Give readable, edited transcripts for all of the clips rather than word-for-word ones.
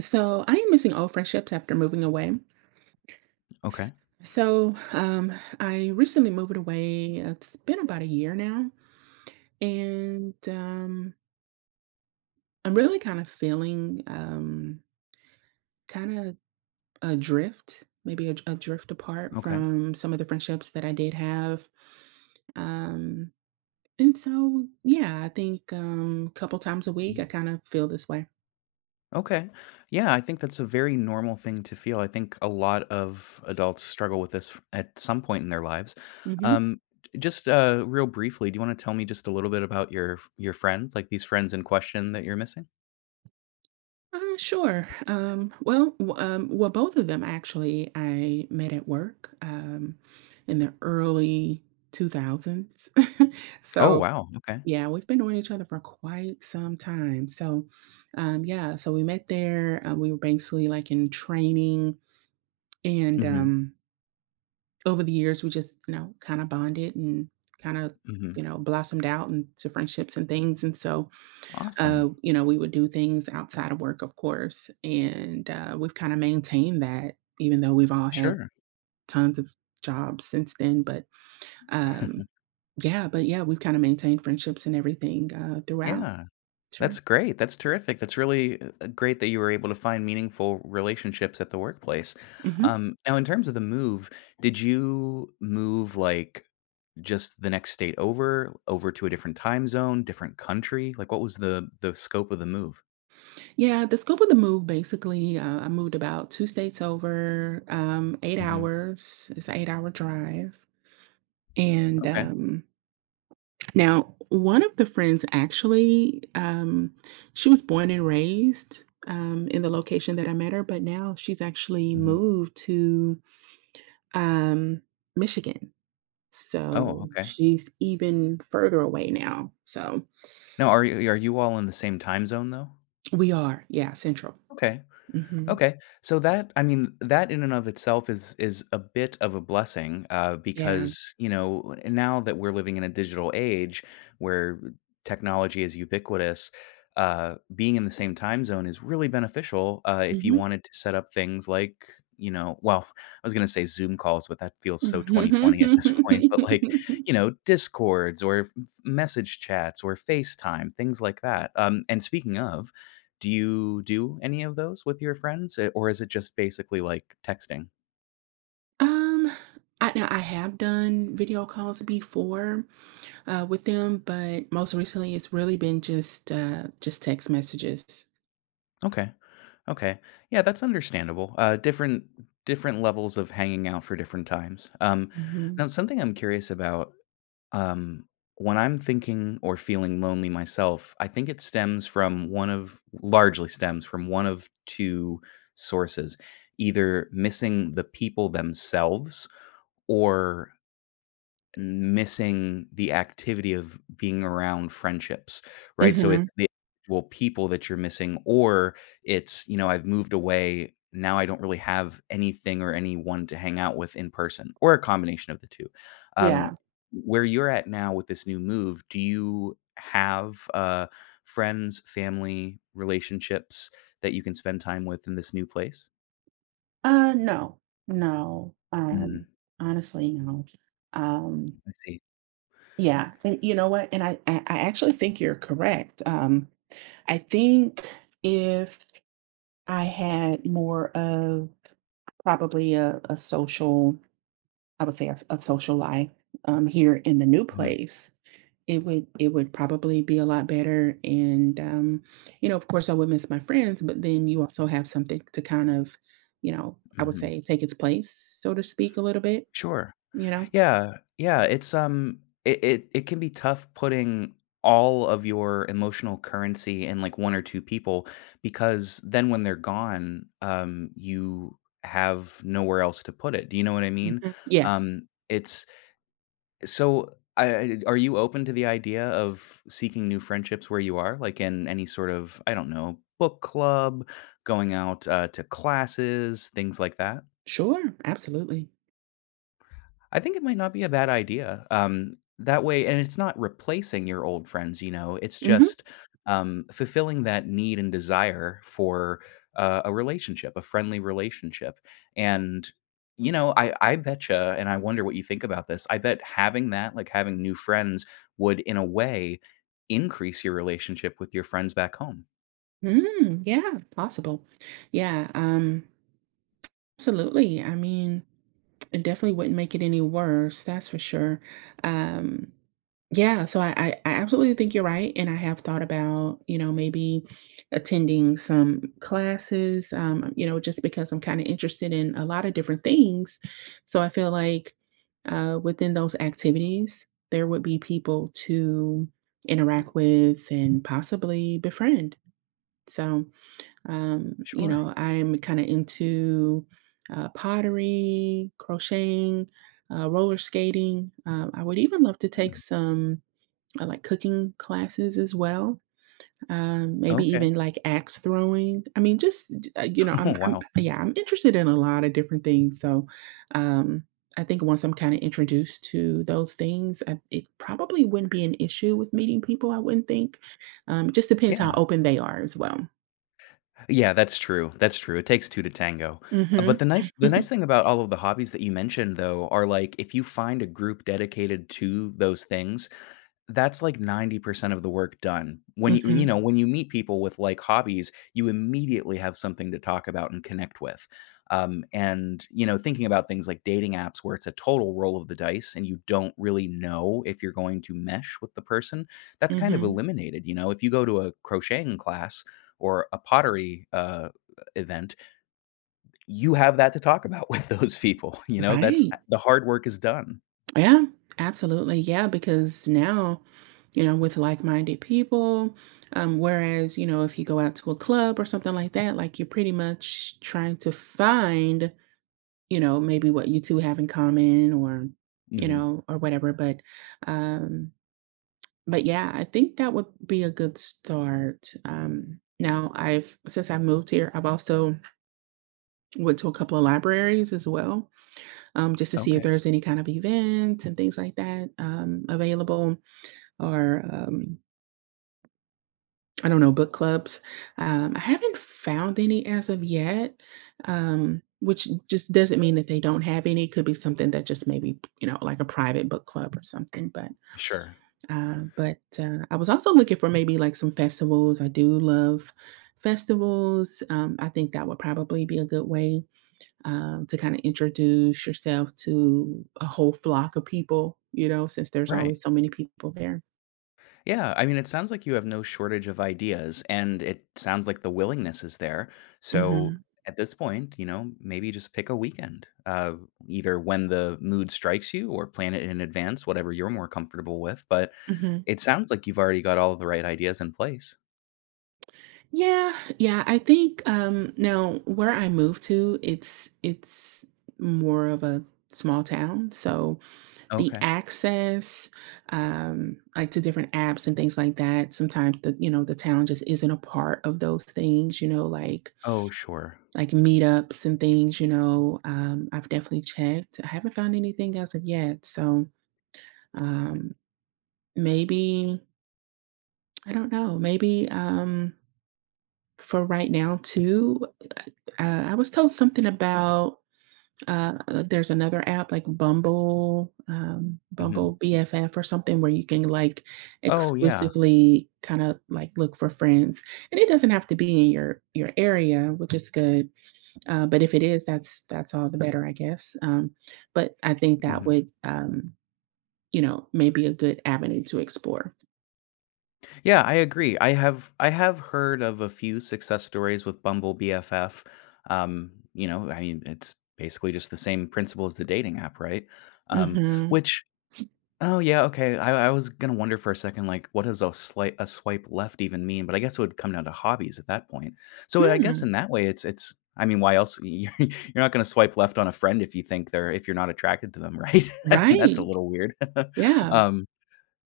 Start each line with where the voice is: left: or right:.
right: So I am missing all friendships after moving away.
left: Okay.
right: So I recently moved away. It's been about a year now, and I'm really kind of feeling kind of adrift, adrift apart
left: Okay.
right: from some of the friendships that I did have. Um, yeah, I think a couple times a week
left: Mm.
right: I kind of feel this way.
left: Okay. Yeah, I think that's a very normal thing to feel. I think a lot of adults struggle with this at some point in their lives.
right: Mm-hmm.
left: Um, just real briefly, do you want to tell me just a little bit about your your friends, like these friends in question that you're missing?
right: Sure. Both of them actually I met at work in the early 2000s.
left: Oh
right: So,
left: wow. Okay.
right: yeah, we've been knowing each other for quite some time. Yeah, so we met there. We were basically like in training. And
left: Mm-hmm.
right: over the years, we just, you know, kind of bonded and kind of,
left: Mm-hmm.
right: you know, blossomed out into friendships and things.
left: Awesome.
right: You know, we would do things outside of work, of course, and, we've kinda maintained that even though we've all had
left: Sure.
right: tons of jobs since then, um yeah, but yeah, we've kinda maintained friendships and everything, throughout.
left: Yeah. That's
right: Sure.
left: great. That's terrific. That's really great that you were able to find meaningful relationships at the workplace.
right: Mhm.
left: Now, in terms of the move, did you move like just the next state over, over to a different time zone, different country? Like, what was the scope of the move?
right: Yeah, the scope of the move, basically, I moved about 2 states over, 8
left: Hmm.
right: hours. It's an 8-hour drive, and,
left: Okay.
right: um now, one of the friends actually, she was born and raised in the location that I met her, but now she's actually
left: Hmm.
right: moved to um, Michigan.
left: Oh,
right: So
left: okay.
right: she's even further away now. So
left: Now, are you all in the same time zone though?
right: we are, yeah, central.
left: Okay.
right: Hmm.
left: Okay. So that, I mean, that in and of itself is a bit of a blessing,
right: Yeah.
left: because, you know, now that we're living in a digital age where technology is ubiquitous, being in the same time zone is really beneficial, if you
right: Hmm.
left: wanted to set up things like, you know, well, I was gonna say Zoom calls, but that feels so 2020 at this point, but like, you know, Discords or message chats or FaceTime, things like that. And speaking of, do you do any of those with your friends, eh, or is it just basically like texting?
right: um, I now I have done video calls before, with them, but most recently it's really been just text messages.
left: Okay, okay. Yeah, that's understandable. Different levels of hanging out for different times. Now,
right: Hmm.
left: something I'm curious about, um, when I'm thinking or feeling lonely myself, I think it stems from one of, largely stems from one of two sources, either missing the people themselves or missing the activity of being around friendships, right? So it's
right: Hmm.
left: the actual people that you're missing, or it's, you know, I've moved away. Now I don't really have anything or anyone to hang out with in person, or a combination of the two. Um,
right: Yeah.
left: where you're at now with this new move, do you have friends, family, relationships that you can spend time with in this new place?
right: No, no.
left: Mm,
right: Honestly, no. Um,
left: I see.
right: yeah. And you know what? And I actually think you're correct. I think if I had more of a social, I would say a social life here in the new
left: Hmm.
right: place, it would probably be a lot better, and, you know, of course, I would miss my friends, but then you also have something to you know, I would
left: Hmm.
right: say take its place, so to speak, a little bit,
left: Sure.
right: you know?
left: Yeah, yeah, it's, it can be tough putting all of your emotional currency in, like, one or two people because then when they're gone, you have nowhere else to put it, do you know what I mean?
right: Mhm. Yes.
left: It's so, I are you open to the idea of seeking new friendships where you are? Like, in any sort of, I don't know, book club, going out, to classes, things like that?
right: Sure, absolutely.
left: I think it might not be a bad idea. That way, and it's not replacing your old friends, you know, it's
right: Mhm.
left: just fulfilling that need and desire for a relationship, a friendly relationship. And, you know, I betcha, and I wonder what you think about this. I bet having that, like having new friends, would in a way increase your relationship with your friends back home.
right: Mm, yeah, possible. Yeah, absolutely. I mean, it definitely wouldn't make it any worse, that's for sure. Um, yeah, so I absolutely think you're right, and I have thought about, you know, maybe attending some classes, you know, just because I'm kind of interested in a lot of different things. So I feel like within those activities, there would be people to interact with and possibly befriend. So you
left: Sure.
right: know, I'm kind of into pottery, crocheting, roller skating. I would even love to
left: Hmm.
right: take some like cooking classes as well. Maybe
left: Okay.
right: even like axe throwing. I mean, you know,
left: Oh,
right: I'm, I'm
left: wow.
right: yeah, I'm interested in a lot of different things. So, um, I think once I'm kind of introduced to those things, it probably wouldn't be an issue with meeting people. I wouldn't think. Just depends how
left: Yeah.
right: open they are as well.
left: Yeah, that's true, it takes two to tango, but
right: Hmm.
left: the nice thing about all of the hobbies that you mentioned, though, are, like, if you find a group dedicated to those things, that's like 90% of the work done. When you
right: Mhm,
left: know, when you meet people with like hobbies, you immediately have something to talk about and connect with. And you know, thinking about things like dating apps where it's a total roll of the dice and you don't really know if you're going to mesh with the person, that's kind of
right: mhm.
left: eliminated. You know, if you go to a crocheting class or a pottery event, you have that to talk about with those people. You know, that's
right: Right.
left: the hard work is done.
right: Yeah, absolutely. Yeah, because now, you know, with like-minded people, whereas, you know, if you go out to a club or something like that, like, you're pretty much trying to find, you know, maybe what you 2 have in common or, you
left: Hmm.
right: know, or whatever, but, um but, yeah, I think that would be a good start. Now I've Since I moved here, I've also went to a couple of libraries as well. Just to see if
left: Okay.
right: there's any kind of events and things like that available or I don't know, book clubs. I haven't found any as of yet, which just doesn't mean that they don't have any. Could be something that just maybe, you know, like a private book club or something. But
left: Sure.
right: uh, but I was also looking for maybe like some festivals. I do love festivals. I think that would probably be a good way to kind of introduce yourself to a whole flock of people, you know, since there's
left: Right.
right: always so many people there.
left: Yeah, I mean, it sounds like you have no shortage of ideas, and it sounds like the willingness is there. So
right: Mhm,
left: at this point, you know, maybe just pick a weekend, either when the mood strikes you or plan it in advance, whatever you're more comfortable with. But
right: mhm.
left: it sounds like you've already got all the right ideas in place.
right: Yeah, yeah, I think, now where I moved to, it's more of a small town, so the
left: Okay.
right: access, like, to different apps and things like that, sometimes the you know, the town just isn't a part of those things, you know, like
left: Oh, sure.
right: Like meetups and things, you know, I've definitely checked. I haven't found anything as of yet. So um, maybe, I don't know, maybe for right now, too, I was told something about there's another app like Bumble,
left: Hmm.
right: Bumble BFF or something where you can like
left: Oh, yeah.
right: exclusively kind of like look for friends, and it doesn't have to be in your area, which is good. But if it is, that's all the better, I guess. But I think that
left: Mhm.
right: would, you know, maybe a good avenue to explore.
left: Yeah, I agree. I have heard of a few success stories with Bumble BFF. You know, I mean, it's basically just the same principle as the dating app, right? Um,
right: Mhm.
left: which, oh yeah, okay. I was gonna wonder for a second, like, what does a swipe left even mean? But I guess it would come down to hobbies at that point. So I guess
right: Hmm.
left: in that way, it's. I mean, why else? You're not going to swipe left on a friend if you think they're, if you're not attracted to them, right? I mean, that's a
right: Right.
left: little weird.
right: Yeah.
left: um,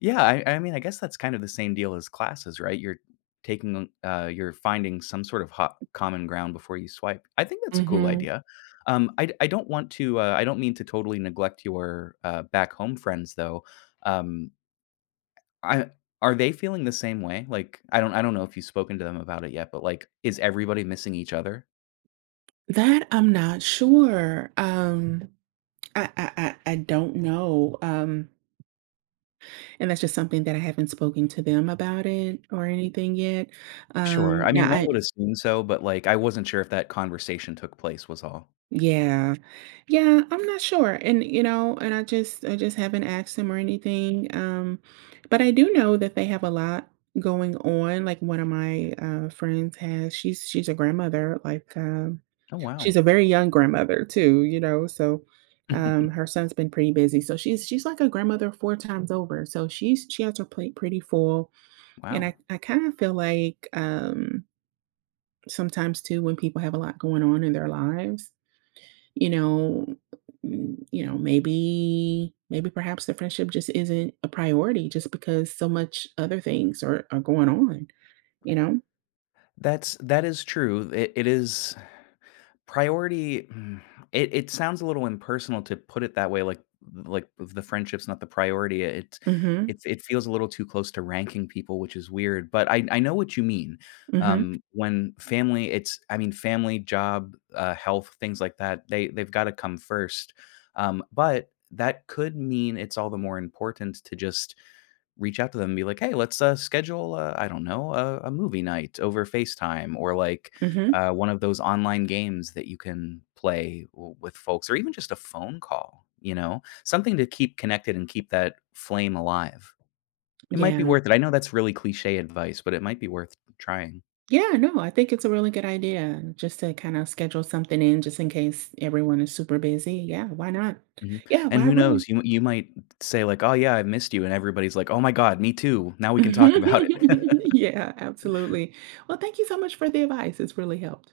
left: yeah, I mean, I guess that's kind of the same deal as classes, right? You're taking, you're finding some sort of hot common ground before you swipe. I think that's a cool
right: Mhm.
left: idea. I don't want to, I don't mean to totally neglect your back home friends though. Um, I Are they feeling the same way? Like, I don't know if you've spoken to them about it yet, but like, is everybody missing each other?
right: That I'm not sure. I don't know. And that's just something that I haven't spoken to them about it or anything yet.
left: Sure. I
right: Now
left: mean, one
right: I
left: would assume so, but like, I wasn't sure if that conversation took place was all.
right: Yeah. Yeah, I'm not sure. And you know, and I just haven't asked them or anything. But I do know that they have a lot going on. Like one of my friends has she's a grandmother,
left: Oh wow,
right: she's a very young grandmother too, you know. So her son's been pretty busy. So she's like a grandmother four times over. So she has her plate pretty full. And
left: wow.
right: I kind of feel like sometimes too when people have a lot going on in their lives you know, you know, maybe perhaps the friendship just isn't a priority just because so much other things are going on, you know?
left: That is true. It is priority. It sounds a little impersonal to put it that way. Like the friendship's not the priority.
right: Mhm.
left: It feels a little too close to ranking people, which is weird. But I know what you mean.
right: Mhm.
left: When family, it's, I mean, family, job, health, things like that. They've got to come first. But that could mean it's all the more important to just reach out to them and be like, "Hey, let's, schedule, I don't know, a movie night over FaceTime," or, like,
right: Mhm.
left: one of those online games that you can play w with folks, or even just a phone call, you know? Something to keep connected and keep that flame alive. It might be
right: Yeah.
left: worth it. I know that's really cliche advice, but it might be worth trying.
right: Yeah, no, I think it's a really good idea just to kind of schedule something in just in case everyone is super busy. Yeah, why not?
left: Mhm,
right: Yeah,
left: and
right: why
left: who
right: really?
left: knows? You might say like, "Oh, yeah, I missed you," and everybody's like, "Oh my god, me too. Now we can talk about it."
right: Yeah, absolutely. Well, thank you so much for the advice. It's really helped.